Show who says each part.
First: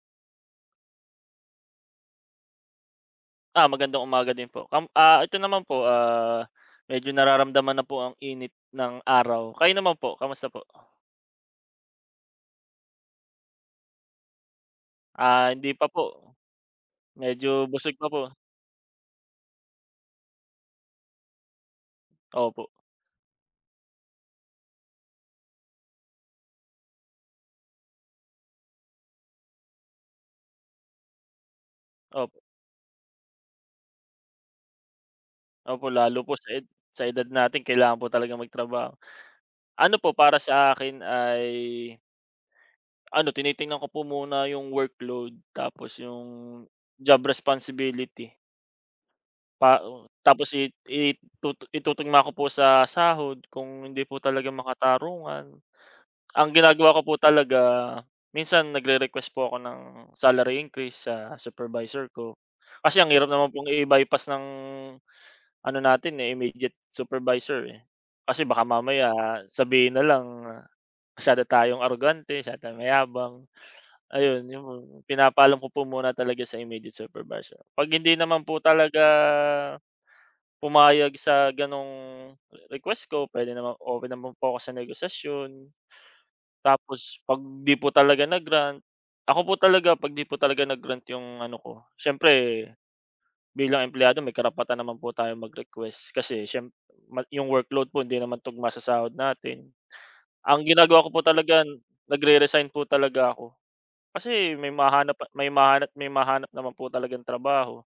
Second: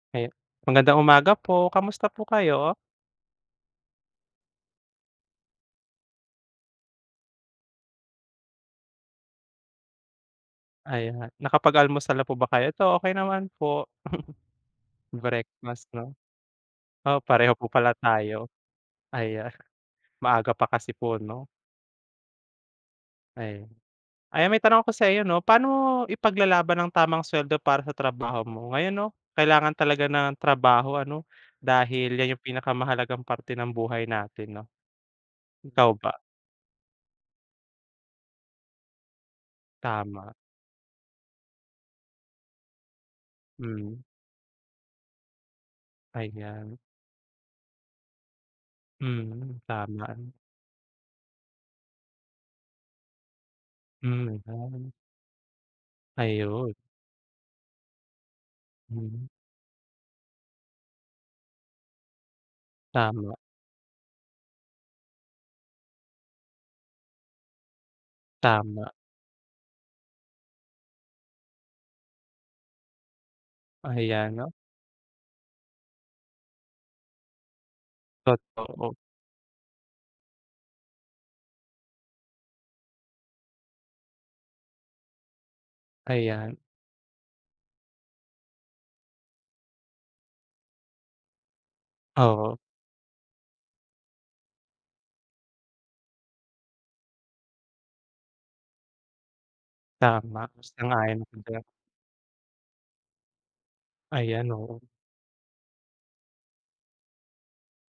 Speaker 1: Ayun, magandang umaga po, kamusta po kayo?
Speaker 2: Ah, magandang umaga din po, kam ah, ito naman po, ah, medyo nararamdaman na po ang init ng araw, kayo naman po, kamusta po?
Speaker 1: Ayan, nakapag-almusal na po ba kayo? Eto okay naman po.
Speaker 2: Ah, hindi
Speaker 1: Breakfast
Speaker 2: pa
Speaker 1: 'no,
Speaker 2: po,
Speaker 1: oh pareho
Speaker 2: medyo
Speaker 1: po pala
Speaker 2: busog pa po.
Speaker 1: tayo. Ayan, maaga pa kasi po 'no?
Speaker 2: Opo.
Speaker 1: Ayan. Ayan may tanong ako sa iyo 'no, paano mo ipaglalaban ang tamang suweldo para sa trabaho mo? Ngayon 'no kailangan talaga ng trabaho ano, dahil 'yan
Speaker 2: Opo.
Speaker 1: 'yung pinakamahalagang parte ng buhay natin 'no. Ikaw
Speaker 2: Opo
Speaker 1: ba?
Speaker 2: lalo po sa ed sa edad natin kailangan po talagang magtrabaho. Ano po
Speaker 1: Tama.
Speaker 2: para sa akin ay ano tinitingnan ko
Speaker 1: Hmm.
Speaker 2: po muna 'yung workload, tapos 'yung
Speaker 1: Ayan.
Speaker 2: job responsibility.
Speaker 1: Hmm,
Speaker 2: Pa o
Speaker 1: tama.
Speaker 2: tapos i i itutu itutugma ko po sa sahod, kung hindi po
Speaker 1: Hmm
Speaker 2: talaga
Speaker 1: ayan.
Speaker 2: makatarungan. Ang
Speaker 1: Ayun.
Speaker 2: ginagawa ko po talaga minsan
Speaker 1: Mm.
Speaker 2: nag-re-request po ako ng salary increase sa supervisor ko, kasi ang hirap
Speaker 1: Tama.
Speaker 2: naman pong i-bypass ng, ano natin, eh, immediate supervisor, eh. Kasi baka
Speaker 1: Tama.
Speaker 2: mamaya sabihin nalang masyado tayong arogante, masyado tayong mayabang,
Speaker 1: Ayan,
Speaker 2: ayun
Speaker 1: no?
Speaker 2: 'yung mga pinapaalam ko po muna talaga sa immediate supervisor, pag hindi naman po
Speaker 1: Totoo.
Speaker 2: talaga pumayag sa ganong request ko puwede namang open naman po ako sa negosasyon.
Speaker 1: Ayan.
Speaker 2: Tapos pag di po talaga na-grant, ako po talaga kapag di po talaga na-grant 'yung ano ko
Speaker 1: Oo.
Speaker 2: siyempre, bilang empleyado may karapatan naman po tayong mag-request, kasi siyem mag 'yong workload po hindi naman tugma sa sahod natin.
Speaker 1: Tama,
Speaker 2: Ang ginagawa ko po
Speaker 1: sang-ayon ako
Speaker 2: talaga,
Speaker 1: diyan.
Speaker 2: nag-re-resign po talaga ako,
Speaker 1: Ayan
Speaker 2: kasi may
Speaker 1: oo.
Speaker 2: mahanap pa may mahanap may mahanap naman po talagang trabaho.